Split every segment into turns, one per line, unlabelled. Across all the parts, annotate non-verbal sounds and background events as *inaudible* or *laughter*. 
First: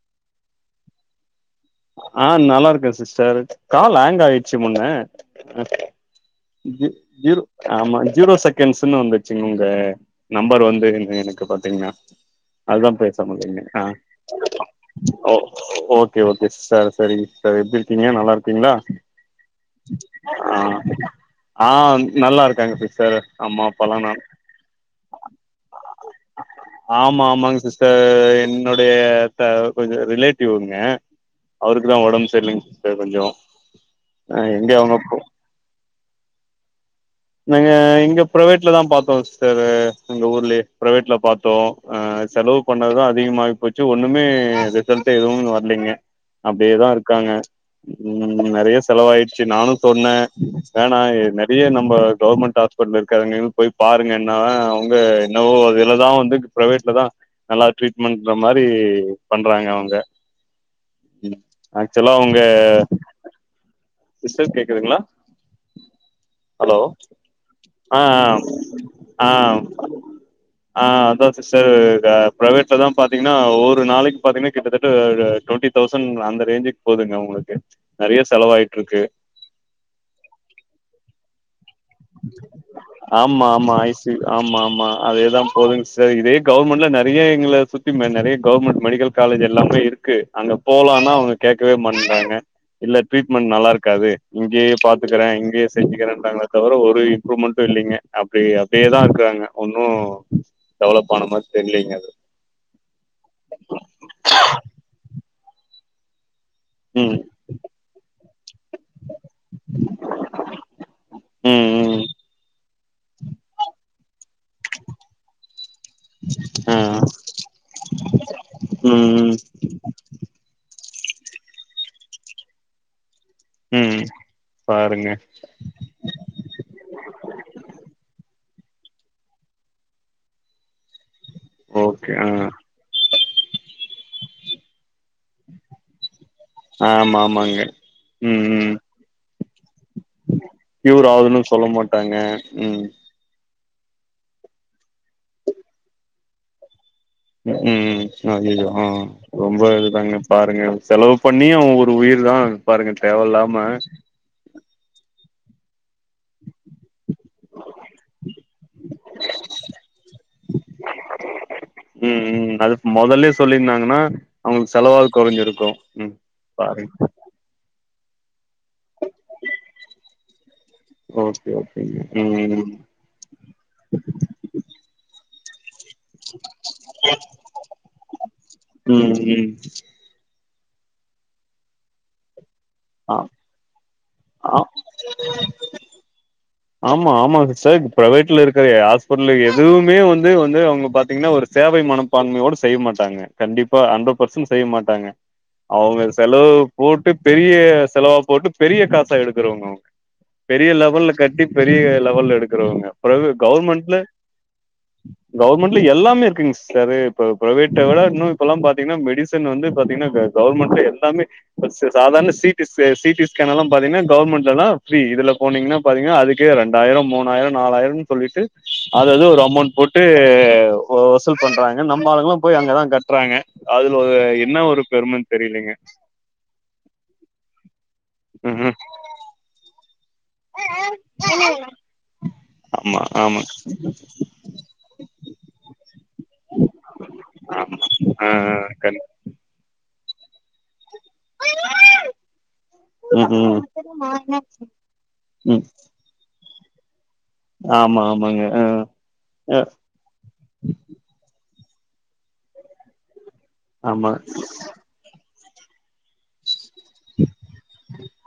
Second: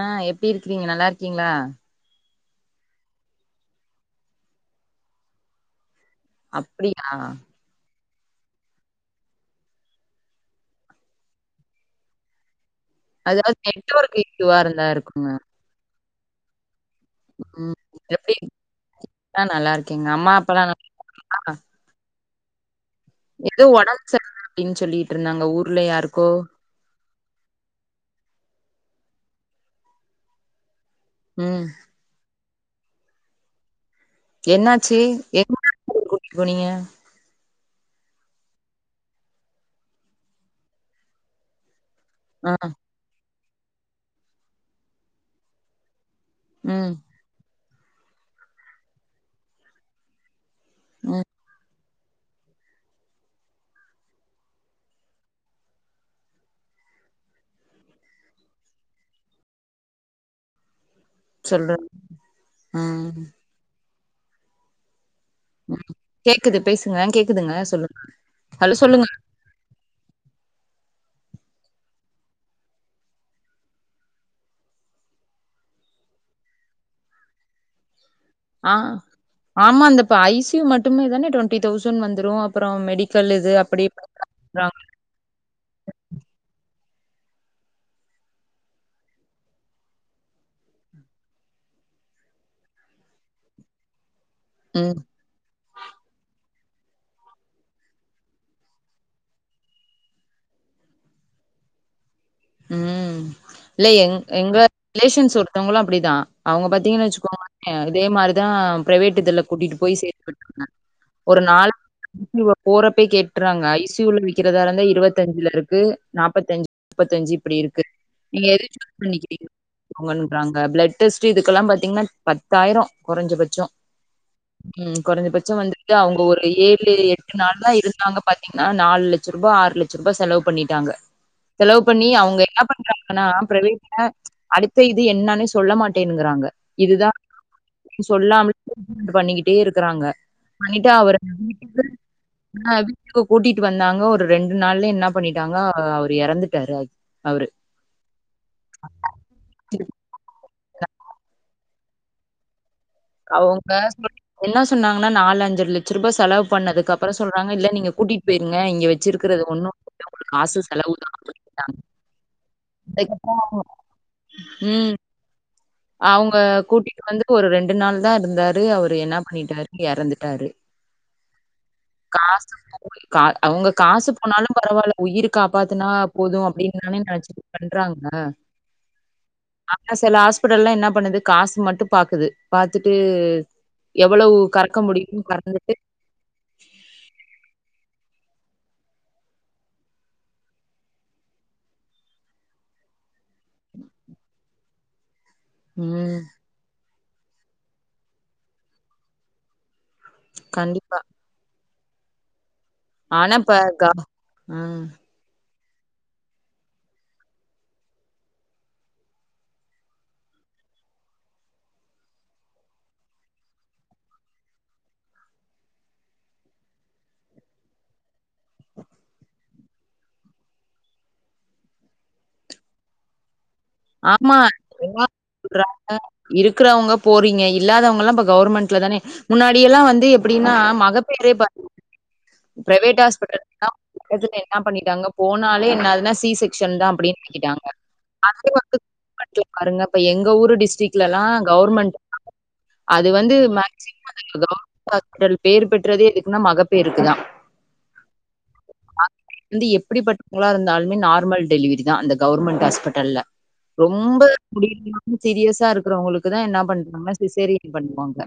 ஆ எப்டி இருக்கிறீங்க நல்லா இருக்கீங்களா
ஆ நல்லாருக்க சிஸ்டர் கால் ஹேங் ஆயிடுச்சு முன்ன ஜீ
அப்படியா?
ஜீரோ ஆமா ஜீரோ செகண்ட்ஸுன்னு வந்துச்சுங்க உங்க நம்பர் வந்து என் எனக்கு பாத்தீங்கன்னா அதுதா பேச
அதாவது
முடிலங்க ஆ
நெட்வொர்க் இஷ்யூவா இருந்தா இருக்குங்க.
ஓ ஓகே ஓகே சார் சரி சரி
ம்.
எப்படி இருக்கீங்க நல்லா
எப்டி?
இருக்கீங்களா
ஆ நல்லா இருக்கேங்க. அம்மா
ஆ
அப்பாலாம்
ஆ நல்லா இருக்கேங்க சிஸ்
எதோ ஒடம்பு சரியில்ல அப்டின்னு சொல்லிட்டு இருந்தாங்க ஊர்ல யாருக்கோ
ஆமா ஆமாங்க சிஸ்டர் என் என்னுடைய தா கொஞ்சோ ரிலேட்டிவ்ங்க
ம்.
அவருக்கு தா ஒடம்பு சர்லைங்க த கொஞ்சோ எங்க
என்னாச்சு
அவங்க
எந்த ஆஸ்ப்பிட்டலுக்கு கூட்டிட்டு போனிங்க
நங்க இங்க ப்ரைவேட்ல தா பாத்தோ சிஸ்டரு எங்க ஊர்லயே ப்ரைவேட்ல பாத்தோ ஆ
ஆ.
செலவு பண்ணதுதா அதிகமாயி போச்சு ஒண்ணுமே ரிசல்ட் எதுவு வர்லிங்க அப்டியேதா
ம்.
இருக்காங்க ம் நெறையா செலவாயிடிச்சு நானு சொன்னே வேணா எ
ம்.
நெறையா நம்ப கவுர்மெண்ட் ஹாஸ்பிட்டல் இருக்கார்லங்க அங்க போய் பாருங்கன்னா அவுங்க என்னவோ அதுலதா வந்து ப்ரேவேட்லா தா நல்லா ட்ரீட்மெண்டற மாரி பண்றாங்க அவுங்க
சொல்றேன்.
ஆக்சுவலா அவுங்க
ம்.
சிஸ்டர் கேக்குதுங்ளா
*inaudible*
ஹலோ
பேசுங்க. கேக்குதுங்க. சொல்லுங்க.
ஆ ஆம்
ஹலோ சொல்லுங்க.
ஆ ஆம் ஆ ஆ அதா சிஸ்டர் ஆ ப்ரைவேட்ல தா பாத்தீங்கன்னா ஒரு நாளைக்கி பாத்தீங்கன்னா கிட்டத்தட்ட டுவெண்டி தௌசண்ட் அந்த ரேஞ்சுக்கு போதுங்க அவுங்களுக்கு நெறையா செலவு
ஆ ஆமா இந்தப்ப ஐசியு மட்டுமே தானே டுவெண்
ஆமா ஆமா
அப்படி
ஐசியு
இப்படின்லாம்
ஆமா
சொல்றாங்க.
ஆமா அதேதா போதுங்க சிஸ்டர் இதே கா கவுர்மெண்ட்ல நெ டியே எங்கள சுத்தி நெறைய கவுர்மெண்ட் மெடிக்கல் காலேஜ் எல்லாமே இருக்கு அங்க போலான்னா அவுங்க கேக்கவே மாட் ட்றாங்க இல்ல ட்ரீட்மெண்ட் நல்லா இருக்காது இங்கேயே
ம்.
பாத்துக்குறே இங்கேயே செஞ்சுக்கிறேன்ட்டாங்கலா தவர ஒரு இம்ப்ரூவ்மெண்ட்டு இல்லிங்க அப்டி அப்டியேதா இருக்குறாங்க ஒன்னு டெவலப் ஆன மாரி தெர்லிங்க அது
ம் மத்தவங்களு அப்டிதா அவுங்க பாத்தீங்கன்னா
ம்
வச்சுக்கோங்களே இதே மாரிதா பிரைவேட் இதுல கூட்டிட்டு போய் சேத்து விட்டுருந்தாங்க ஒரு
ம்
நாள்
ம்
இவ போறப்பே கேட்டுறாங்க ஐ சி யூல விக்கிறதா இருந்தா இருவத்தஞ்சுல இருக்கு நாப்பத்தஞ்சு
ஆ
முப்பத்தஞ்சு இப்டி இருக்கு நீங்க எது சூஸ்
ம்
பண்ணிக்கீரிங்கன்றாங்க பிளட் டெஸ்ட் இதுக்கெல்லா பாத்தீங்கன்னா பத்தாயிரோ கொறஞ்சபட்சோ
ம்
உஹம்
பாருங்க
குறைஞ்சபட்ச வந்துட்டு அவங்க ஒரு ஏழு எட்டு நாள் தா இருந்தாங்க பா ஏன்னா நாலுலெட்ச ரூபா ஆறுலெட்ச ரூபா செலவு பண்ணிட்டாங்க செலவு பண்ணி
ஓகே ஆ
அவுங்க என்ன பண்றாங்கன்னா பிரவேட்ல அடுத்த இது என்னன்னே சொல்ல மாட்டேங்கிறாங்க இதுதா
ஆமா ஆமாங்க ம் ம்
சொல்லாமல் பண்ணிக்கிட்டே இருக்கறாங்க பண்ணிட்டா
கியூர்
அவரு
ஆகுதுன்னு சொல்ல
வீட்டுக்கு
மாட்டாங்க
ஆ
ம்
வீட்டுக்கு கூட்டிட் வந்தாங்க ஒரு ரெண்டு நாள்ல என்ன பண்ணிட்டாங்க அவரு இறந்துட்டாரு அய்
உம் அய்யய்யோ ஆ ரொம்ப இதுதாங்க பாருங்க செலவு பண்ணியு ஒரு உயிர் தா பாருங்க தேவ இல்லாம
சொன்னாங்கானா நாலஞ்சு லெட்சரூபா செலவு து பண்ணதுக்கு அப்றோ சொல்றாங்க இல்ல நீங்க கூட்டிட்டு போயிருங்க இங்க வச்சிருக்கிறது ஒன்னு ப காசு செலவுதா அப்டிடாங்
உம் அதுக் மொதல்லையே சொல்லிருந்தாங்கன்னா அவுங்கசெலவாது கொரஞ்சிருக்கு
அவுங்க கூட்டிட்டு வந்து ஒரு ரெண்டு நாள் தா இருந்தாரு அவரு என்ன பண்ணிட்டாரு எறந்துட்டாரு
ஓகே ஓகேங்க
காசு
ம்
கா அவுங்க காசு போனாலு பரவால்ல உயிருக் த்துன போது அப்டின்னுதானே நனச்சு பண்றாங்க
ம் ம்
ஆனா செல ஆஸ் ப்பட்டல்லா என்ன பண்ணுது காசு மட்டு பாக்குது பாத்துட்டு
ஆ
எவ்வளவு
ஆ
கறக்க முடியு கறந்துட்டு
ஆமா ஆமா சிஸ்டர் பிரவேட்ல இருக்குற ஹாஸ்பிட்டல் எதுவுமே வந்து வந்து அவுங்க பாத்தீங்கன்ன ஒரு சேவை மனப்பான்மையோடு செய்ய மாட்டாங்க கண்டிப்பா ஹண்டர்ட் பர்சன் செய்ய மாட்டாங்க அவுங்க
ம்.
செலவு போட் பெரிய செலவா போட்டு பெரிய காச எடுக்கறவங்க அவுங்க பெரிய
கண்டிப்பா.
லெவல்ல கட்டி பெரிய லெவல்ல எடுக்குறவங்க பிறகு
ஆனா இப்ப க
கவெர்மெண்ட்ல
ம்.
கவர்மெண்ட்ல எல்லாமே இருக்குங்சிஸ்டரெ இப்ப பிரைவேட்டவிட இன்னு இப்பல்லா பாத்தீங்ன்னா மெடிசன் வந்து பாத்தீங்ன்னா கவர்மெண்ட்ல எல்லாமே சாதார்ணா சிடி செ சிடி ஸ்கேன் எல்லா பாத்தீங்கனா கவர்மெண்ட்ல்லா தா ஃபிரீ இதுல போனீங்ன்னா பாத்தீங்கனா அதுக்கு ரெண்டாயிரோ மூணாயிரோ நாலாயிரோனு சொல்லிட்டு அதது ஒரு அமொண்ட் போட்டு வசூல் பண்றாங்க நம்ம ஆளுங்களு போய் அங்கதா கட்டுறாங்க அதுல ஒரு
ஆமா
என்ன ஒரு
ம்மா
பெருமன்னு தெரியலங்க
சொல்றாங்க இருக்கறவங்க போறீங்க இல்லாதவ புல்லாப்ப
ம்ஹும்
கவர்மெண்ட்ல தானே முன்னாடியெல்லா வந்து எப்டின்னா மகப்பெரு
ஆமா
பிரைவேட்
ஆமா
ஆஸ்பட்டல்தா இவர்திங் என்ன பண்ணிட்டாங்க போனாலே என்னதுன்னு சி செக்சன் தா அப்டின்னு ஆக்கிட்டாங்க
உம் ஆ கண்
பட்டி பாருங்க எங்க ஊரு டிஸ்ட்ரிக்லயெல்லா கவர்மெண்ட் அது வந்து
ம்
மேக்சிமம்
ம்
கிரோ ஹாஸ்பிடல்
ம்
பேர் பெற்றதே எதுக்குனா மகப்பேருக்குதா
ஆமா ஆமாங்க
ஆ
ஆ
எப்டிப்பட்டவங்களா இருந்தாலுமே நார்மல் டெலிவெரி இதா அந்த கவர்மெண்ட் ஹாஸ்பிட்டல்
ஆமா
ரொம்ப முடிலைனா சீரியஸா இருக்கறவங்களுக்கு தா என்ன பண்றாங்க சிசேரியன் பண்ணுவாங்க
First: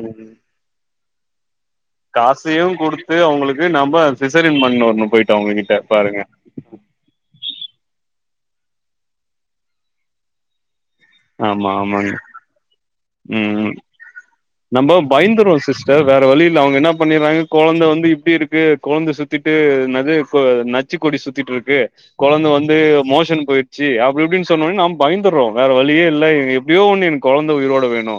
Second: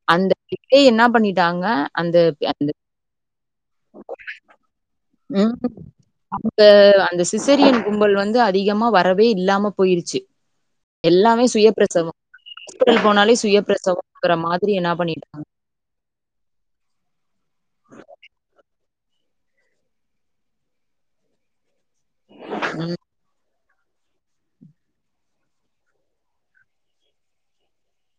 ம்
அந்த இதே என்ன பண்ணிட்டாங்க அந்த
காசையு
அந்த
குடுத்து அவுங்களுக்கு நம்ம சிசரின் பன்னொன்னு போயிட்டு
ம்
அவுங்ககிட்ட பாருங்க
அந்த அந்த சிசரியன் கும்பல் வந்து அதிகமா வரவே இல்லாம போயிருச்சு எல்லாமே சுயபிரெச்சவோ
உம்
மாதிரி என்ன
நம்ம
பண்ணிட்டாங்க
பயந்தருவோ சிஸ்டர் வேற வழியில்ல அவங்க என்ன பண்னிறாங்க கொழந்த வந்து இப்டி இருக்கு கொழந்த சுத்திட்டு நது நச்சு கொடி சுத்திட்டுருக்கு கொழந்த வந்து
ம்
மோஷன் போயிட் சீ அப்டி இப்டின்னு சொன்னோனே நாம்ப பயந்தர்றோ வேற வழியே இல்ல எப்டியோ ஒண்ணு எனக்கு கொழந்த உயிரோட வேணு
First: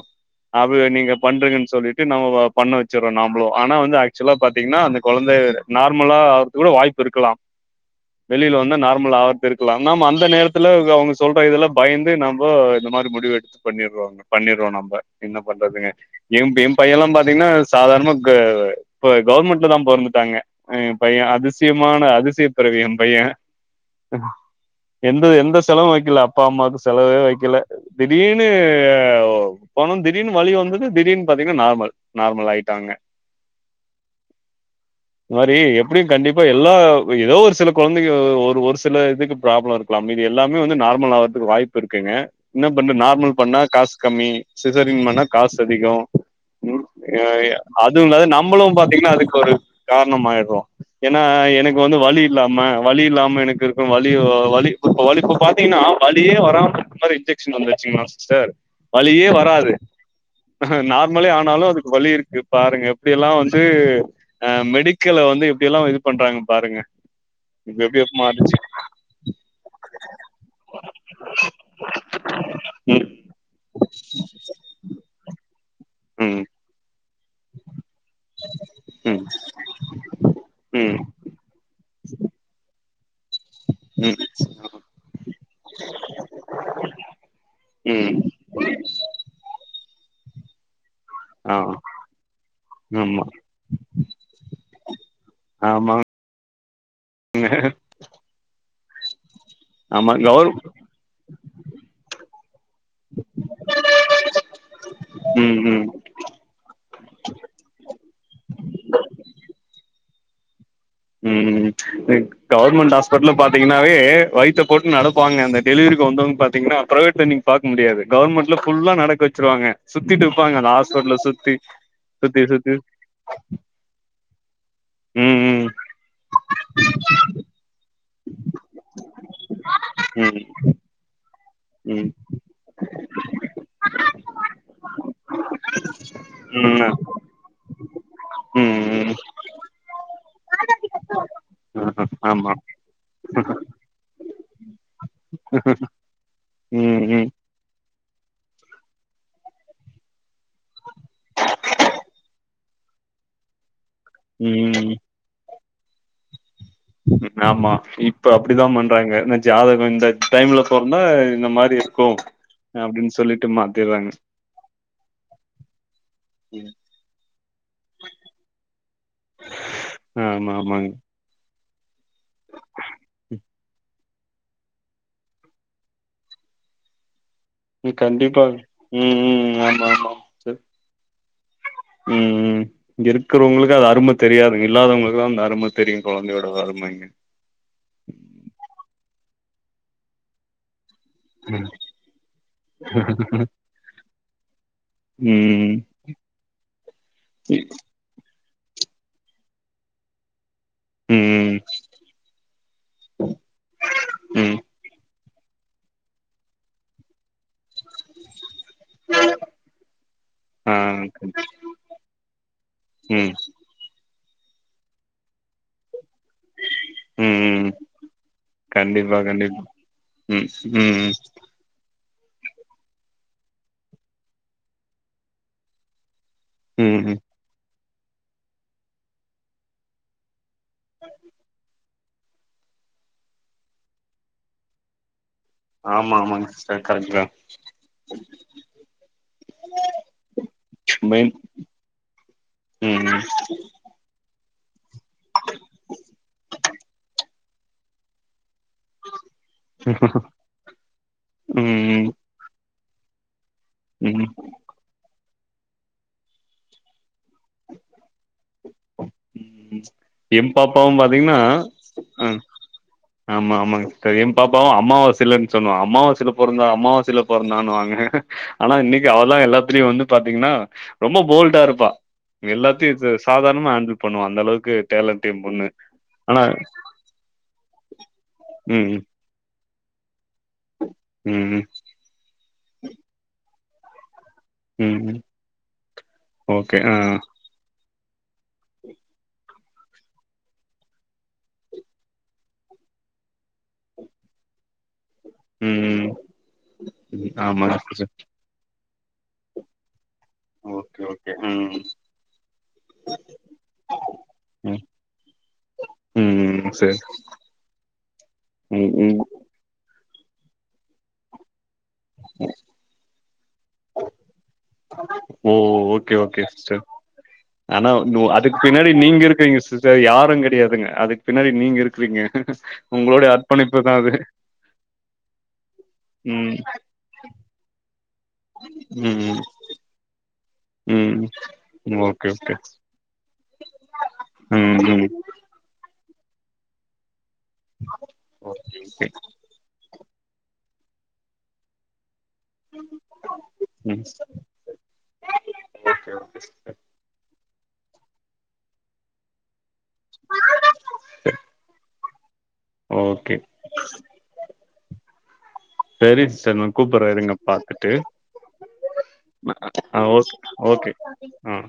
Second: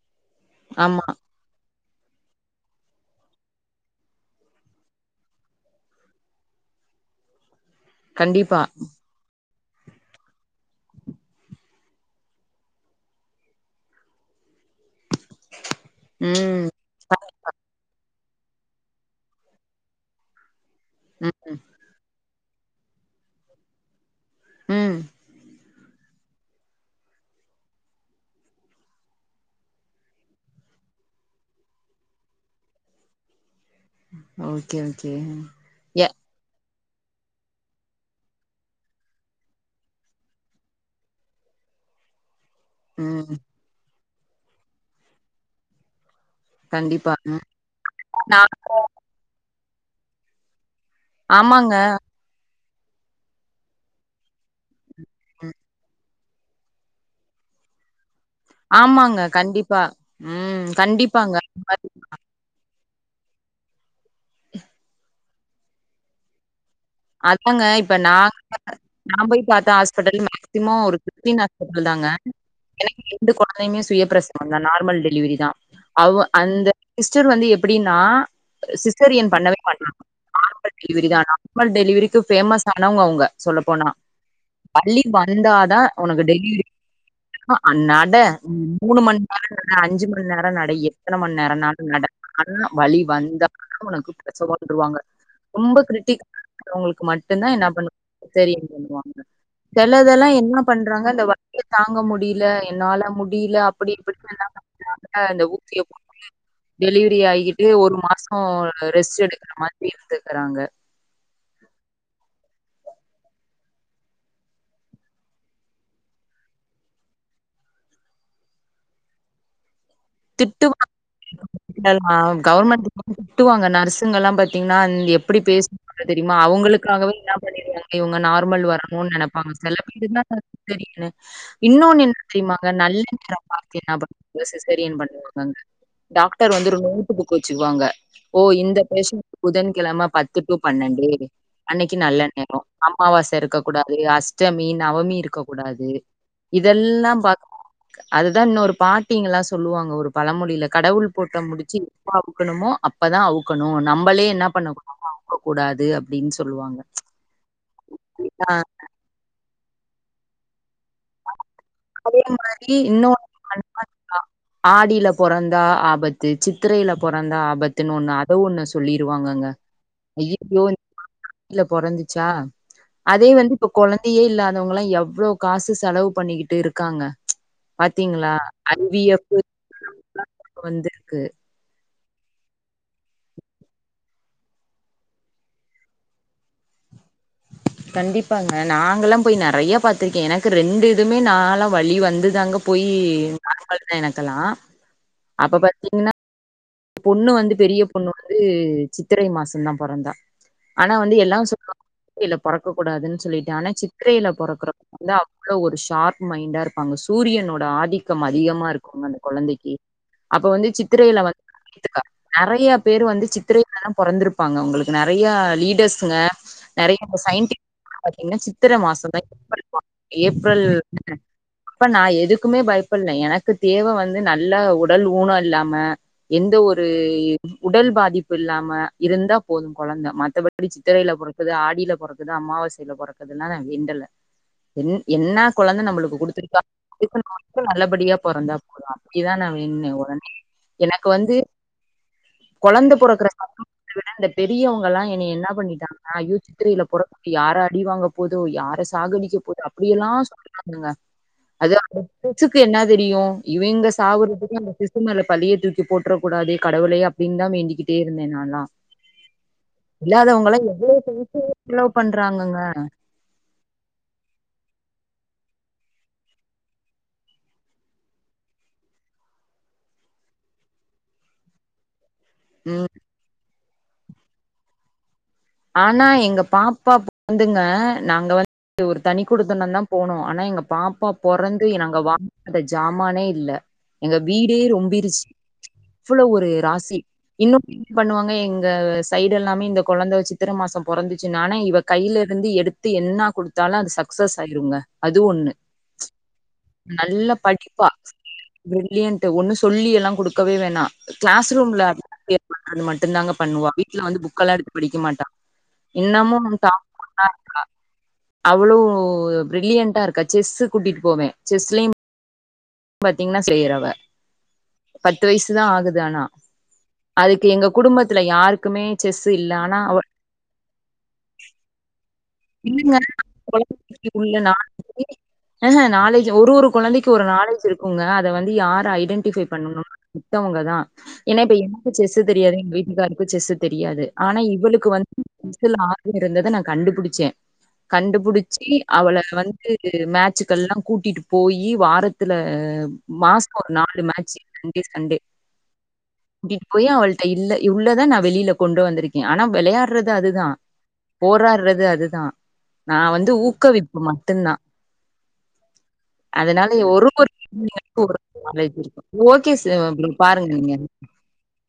அது
ஆமா
நீங்க பண்ரிங்கன்னு சொல்லிட் நம்ம பண்ண வச்சர்றோ நாமளு ஆனா வந்து ஆக்சுலா பாத்தீங்ன்னா அந்த கொழந்த நார்மலா ஆவ்ரதுகூ வாய்ப் புருக்கலா வெளில
கண்டிப்பா
வந்த நார்மலா ஆகிருக்கலா நம் அந்த நேரத்துல அவங்க சொல்ற இதுல பயந்து நம் ரொம்ப இந்த மாரி முடிவெடுத்து பண்ணிர்வாங்க பண்ணிருவோ நம்ம என்ன பண்றதுங்க எம்
ம்
எம் பையன்லா பாத்தீங்ன்னா சாதார்ணம் இப்ப இப்ப கவர்மெண்ட்ல தா பொறந்துட்டாங்க எம்பைய
ம்
அதிசயமான அதிசய பெறவி எ பைய
ம்
எந்த எந்த செலவு வெக்கல அப்பாம்மாக்கு செலவே வெக்க கல திடீர்னுு போனோ திடீர்னு வழி வந்துது திடீர்னு பாத்தீங்ன்னா நார்மல் நார்மல் ஆய்ட்டாங்க
ஓகே ஓகே
மாரி எப்படியு
எ
கண்டிப்பா எல்லா ஏதோ ஒரு சில கொழந்தைங்க ஒரு ஒரு சில இதுக்கு ப்ராப்ளம் இருக்கலாம் மேபீ எல்லாமே வந்து நார்மல் ஆவறதுக்கு வாய்ப்பு இருக்குங்க என்ன பண்றது
ம்
நார்மல் பண்ணா காஸ் கம்மி சிசரின் பண்ணா காசு அதிகோ ம்
கண்டிப்பா
எ
ம்
அதுவு
நா
நம்மளு பாத்தீங்ன்னா அதுக்கு ஒரு காரணமாயிர்றோ ஏன்னா
ஆமாங்க
எனக்கு வந்து வலி இல்லாம வலி இல்லாம எனக்கு இருக்கணு வலி வலி இப்ப வலிப்ப பாத்தீங்கன்னா வழியே வரா மாதரி இன்ஜெக்ஷன் வந்துச்சுங்க சார்
ஆமாங்க
வழியே வராது
கண்டிப்பா ம்
அ நார்மலே
கண்டிப்பாங்க
ஆனாலு அதுக்கு வழி இருக்கு பாருங்க இப்படில்லா வந்து அ மெடிக்கல வந்து இப்டியல்லா இது பண்றாங்க பாருங்க
அதாங்க இப்ப
எப்டியோ
நா
மாறிச்சு
நா போய் பாத்த ஹாஸ்பிட்டல் மேக்சிமம் ஒரு ஹாஸ்பல் தாங்க எனக்கு
ம்
ரெண்டு கொழந்தையுமே சுயப்பிரசவந்தா நார்மல் டெலிவரி தா அவ
ம்
அந்த சிஸ்டர் வந்து எப்படின்னா சிஸ்டர்
ம்
என் பண்ணவே பண்ணல நார்மல்
ம்
டெலிவரி தானா மல் டெலிவரிக்கு ஃபேமஸ் ஆனவங்க அவங்க சொல்ல போனா
ம்
வலி வந்தாதா ஒனக்கு டெலிவரி
ம்
அன்னாடம் மூணுமண்நேர அஞ்சு மண்நேர நடைய எத்தனை மண்
ஆ
நேரம்னாலு நடா வழி
ஆமா
வந்த உனக்கு பிரசவம்ன்ருவாங்க ரொம்ப
ஆமா
கிரிட்டிக்கலவங்களுக்கு மட்டுந்தா என்ன பண்ணுவா சீசரியன் பண்ணுவாங்க
ஆமா
சிலதெல்லா
கவர்
என்ன பண்றாங்க இந்த வலிய தாங்க முடியல என்னால முடியல அப்டி இப்டி சொல்லா ஆ இந்த
ம்
ஊத்திய
ம்
போ டெலிவரி ஆககிட்டு ஒரு மாச ரெஸ்ட் எடுக்கற மாதிரி இருத்துக்கறாங்க
ம் எனக் கா அல்மண்டாஸ் பாத்தீங்கன்னாவே வைத்த போட்டு நடப்பாங்க அந்த டெலிவரிக்கு வந்தங்க பாத்தீன்னா பிரவேட்ல நீ பா முடியாது கவர்மெண்ட்ல புல்லா நடக்க வச்சிருவாங்க சுத்திட்டு இருப்பாங்க அந்த
திட்டுவா
ஹாஸ்பிட்டல சுத்தி சுத்தி சுத்தி
கவுவர்மெண்ட் திட்டுவாங்க நர்ஸுங்கல்லா பத் த்தீங்கன்னா
ம்
எப்படி பேச
ம்
தெரியுமா அவங்களுக்காகவே என்ன பண்ணிருங்க இவங்க நார்மல் வரணும்னு நெனைப்பாங்க சில பேர் இருந்தா
ம்
தெரியு இன்னொன்னு
ம்
என்ன தெரியுமாங்க நல்ல நேர பாத்தினா பண்ணுவா சிசரிய பண்ணுவாங்க அங்க டாக்டர் வந்து ஒரு
ம்
நோட்டு புக் வச்சுக்குவாங்க ஓ இந்த
ம்
பேஷண்டட் புத கெழமை பத்து டு பன்னெண்டு அ அன்னைக்கு
ம்
நல்ல நேர
ஆமா
அமாவாசை இருக்க கூடாது அஷ்டமி நவமி இருக்க கூடாது
ம்
இதெல்லாம்
ம்
பா அதுதா இன்னொரு பாட்டிங்கலா ஸ் சொல்லுவாங்க ஒரு பழமொழியில் கடவுள் போட்ட முடிச்சு எப்ப அவுக்கணுமோ அப்பதா அவுக்கணு நம் நம்மளே என்னா
ம்
பண்ணக்கூடாது அவஙகக் கூடாது அப்டின்னு சொ
ஆமா இப்ப
ஆ
அப்படித்தா பண்றாங்க ந ஜாதக இந்த டைம்ல சொந்தா இந்த மாதிரி இருக்கு
அதே மாரி
அப்படின்னு
இன்னொன்னு
சொல்லிட்டு மாத்திறாங்க
ஆடியில பொறந்தா ஆபத்து சித்திரையில பொறந்தா ஆபத்துன்னு ஒண்ணு அத ஒண்ணு சொல்லிருவாங்கங்க க
ஆமாமாங்க
ல பொறந்துச்சா அதே வந்து இப்ப கொழந்த டியே இல்லாதவங்கல்லா எவ்வளவு காசு செலவு பண்ணிக்கிட்டு இருக்காங்க
ம்
பாத்தீங்களா
கண்டிப்பா
ஐ வி
ம்
எப்
ம் ஆமா ஆமா சரி
*inaudible* வந்துருக்கு
ம் ம் இருக்கறவங்ளுக்கு அது அரும தெரியாது இல்லாதவங்ளுக்குதா அந்த அரும தெரியு கொழந்தையோட அரும பைய
கண்டிப்பாங்க நாங்கல்லாம் போய் நறைய பாத்துருக்கே எனக்கு ரெண்டு இதுமே நாளா வழி வந்துதாங்க போயி நார்மல் தா எனக் கலா
ம்
பொண்ணு வந்து பெரிய பொண்ணு வந்து சித்திரை மாசந்தா பொறந்தா ஆனா வந்து எல்லா
ம்
சொல்வாங்க சித்திரைல பொறக்க கூடாதுன் சொல்லிட்டு ஆனா சித்திரைல
ம்
பொறக்கற கொழந்த அவ் ளோ ஒரு ஷார்ப் மைண்டா இருப்பாங்க சூரியனோட ஆ திக்கம் அதிகமா இருக்குங்க அந்த கொழந்தைக்கு அப்ப வந்து
ஆ
சித்திரையில
ம்
வந் நறையா பேரு வந்து
ம்
சித்திரையில தா பொறந்திருப்பாங்க அவுங்களுக்கு நறையா லீடர்ஸ் குங்க நறைய இந்த சயின்டி
ம்
பாத்திங்னா சித்திர
கண்டிப்பா
மாசந்தா *inaudible*
கண்டிப்பா ம்
ஏப்ரல்
ம்
அப்டிதான நா எ துக்குமே பயப்படுல எனக்கு தேவ வந்து நல்ல உடல் ஊன இல்லாம எந்த ஒரு
ம் ம்
உடல் பாதிப்பு இல்லாம இருந்தா போது கொழந்த மத்தப படி சித்திரைல பொறக்குது ஆடில பொறக்குது அமாவாசைல பொறக்குதுன் நா வேண்டல என் என்னா கொழந்த
ஆமா
நம்முளுக்கு
ஆமாங்க
குடுத்துருக்கா *inaudible*
சார், கரெக்ட் தான்
கு நல்லபடியா பொறந்தா போது அப்டிதா நா வேண்டுன ஒடனே எனக் க்
மெயின்
வந்து கொழந்த
ம்
பொறக்கற *inaudible* ந்த பெரியவுங்கலா எனய என்ன பண்ணிட்டாங்கனா ஐயோ சித்திரையில பொறக்குது யார அடிவாங்க போதோ யார சாகடிக்க போது அப்டியெல்லா சொன்னாங்கங்க அது
ம்
அந்த *inaudible* என்னா தெரியு இவிங்க
ம் ம்
சாவறதுக்கு அந்த சிசு மேல பழிய தூக்கி போட்ற கூடாதே கடவுளே அப் டின் தா வேண்டிகிட்டே இருந்தே நாலா
ம் எம்பாப்பாவு பாத்திங்கனா
எவ்ளோ
அ
பண்றாங்கங்க
ஆமா ஆமாங்க ப்ப எம்பாப்பாவு அம்மாவாசைல சொல்வாங் அம்மாவாசைல பொறந்தா அம்மாவாசைல பொறந்தான் வாங்க ஆனா இன்னைக்கு அவதா எல்லாத்துலயு வந்து பாத்திங்னா னா ரொம்ப போல்டா இருப்பா
ம்
எல்லாத்தையு ச சாதாரணமா ஹேண்டில் பண்ணுவா அந்தளவுக்கு டேலண்
ஆனா எங்க பாப்பா பொறந்துங்க நாங்க வந்து
ம்
ஒரு தனி குடித்தனந்தா போனோ ஆனா எங்க பாப்பா
ம் ம்
பொறந்து நாங்க வாங்காத ஜாமானே இல்ல எங்க வீடே
ம் ம்
ரொம்பிருச்சு அவ்ளோ ஒரு
ஓகே ஆ
ராசி இன்னு ஃபீல் பண்ணுவாங்க எங்க சைடு எல்லாமே இந்த கொழந்த சித்திர மாச பொறந்துச்சுன் ஆனா இவ கையிலிருந்து எடுத்து என்னா குடுத் தாலு அது சக்சஸ் ஆயிருங்க அது ஒண்ணு
ம் ம்
நல்ல
ம் ஆமாங்க
படிப்பா
சிஸ்டர்
ப்ரிலியன்ட்டு ஒன்னு சொல்லியெல்லா குடு க்கவே வேணா
ஓகே ஓகே
கிளாஸ்
ம்
ரூம்ல *inaudible* மட்டுந்தாங்க பண்ணுவா வீட்ல வந்து புக்கெல்லா எடுத்து
ம்
படிக்க மாட்டா இன்னமும்
ம் ம் சரி
டாப்பராதா இருக்கா அவ்ளோ
ம் ம்
ப்ரில்லியன்ட்டா இருக்கா செஸ்க் கூட்டிட்டு போவே செஸ்லயு பாத்திங்னா செய்யறவ பத்து
ஓ
வயுசுதா ஆகுது
ஓகே
ஆனா
ஓகே சிஸ்டர்
அதுக்கு எங்க
ஆனா நு
குடும்பத்துல
அதுக்கு
யாருக்குமே
பின்னாடி நீங்க
செஸ் இல்ல
இருக்கிறீங்க
ஆனா அவ
சிஸ்டர் யாரும் கெடையாதுங்க அதுக்கு பின்னாடி நீங்க இருக்கிறீங்க
இல்லங்க
உங்களுடைய அர்ப்பணிப்பு தா அது
*inaudible* ஏ ஹே நாலேஜ் ஒரு
ம்
ஒரு கொழந்தைக்கு ஒரு நாலேஜ் இருக்குங்க அத வந்து யாரு
ம்
ஐடென்டிஃபை பண்ணணு த்தவங்கதா
ம்
ஏனா இப்ப எனக்கு
ம்
செஸ்ஸு
ஓகே
தெரியாது
ஓகே
எங்க வீட்டுக்காருக்கு செஸ்ஸு தெரியாது ஆனா
ம்
இவுளுக்கு வந்
ம்
*unintelligible* இருந்தத நா கண்டுபுடிச்சே கண்டுபுடிச்சி
ஓகே ஓகே
அவள வந்து மே ட்ச்கல்லா கூட்டிட்டு போயி வாரத் துல மாச ஒரு நாலு
ம்
match Sunday Sunday
okay okay sister
கூட்டிட்டு போயி அவள்ட்ட இல்ல உள்ளத நா வெளியில கொண்டு வந்திருக்கே ஆனா வெளையாட் றது அதுதா போராடறது அதுதா நா வந்து
ஓகே
ஊக்கவிப்பு மட்டுந்தா
செரி சிஸ்டர் நா
அதனால
கூப்புற
ஒரு
பாத்துட்டு
ஒரு நாலேஜ் இருக்கும் ஓகே சி
நா
ப்ரோ
ஓகே
பாருங்க நீங்க
ஓகே ஆ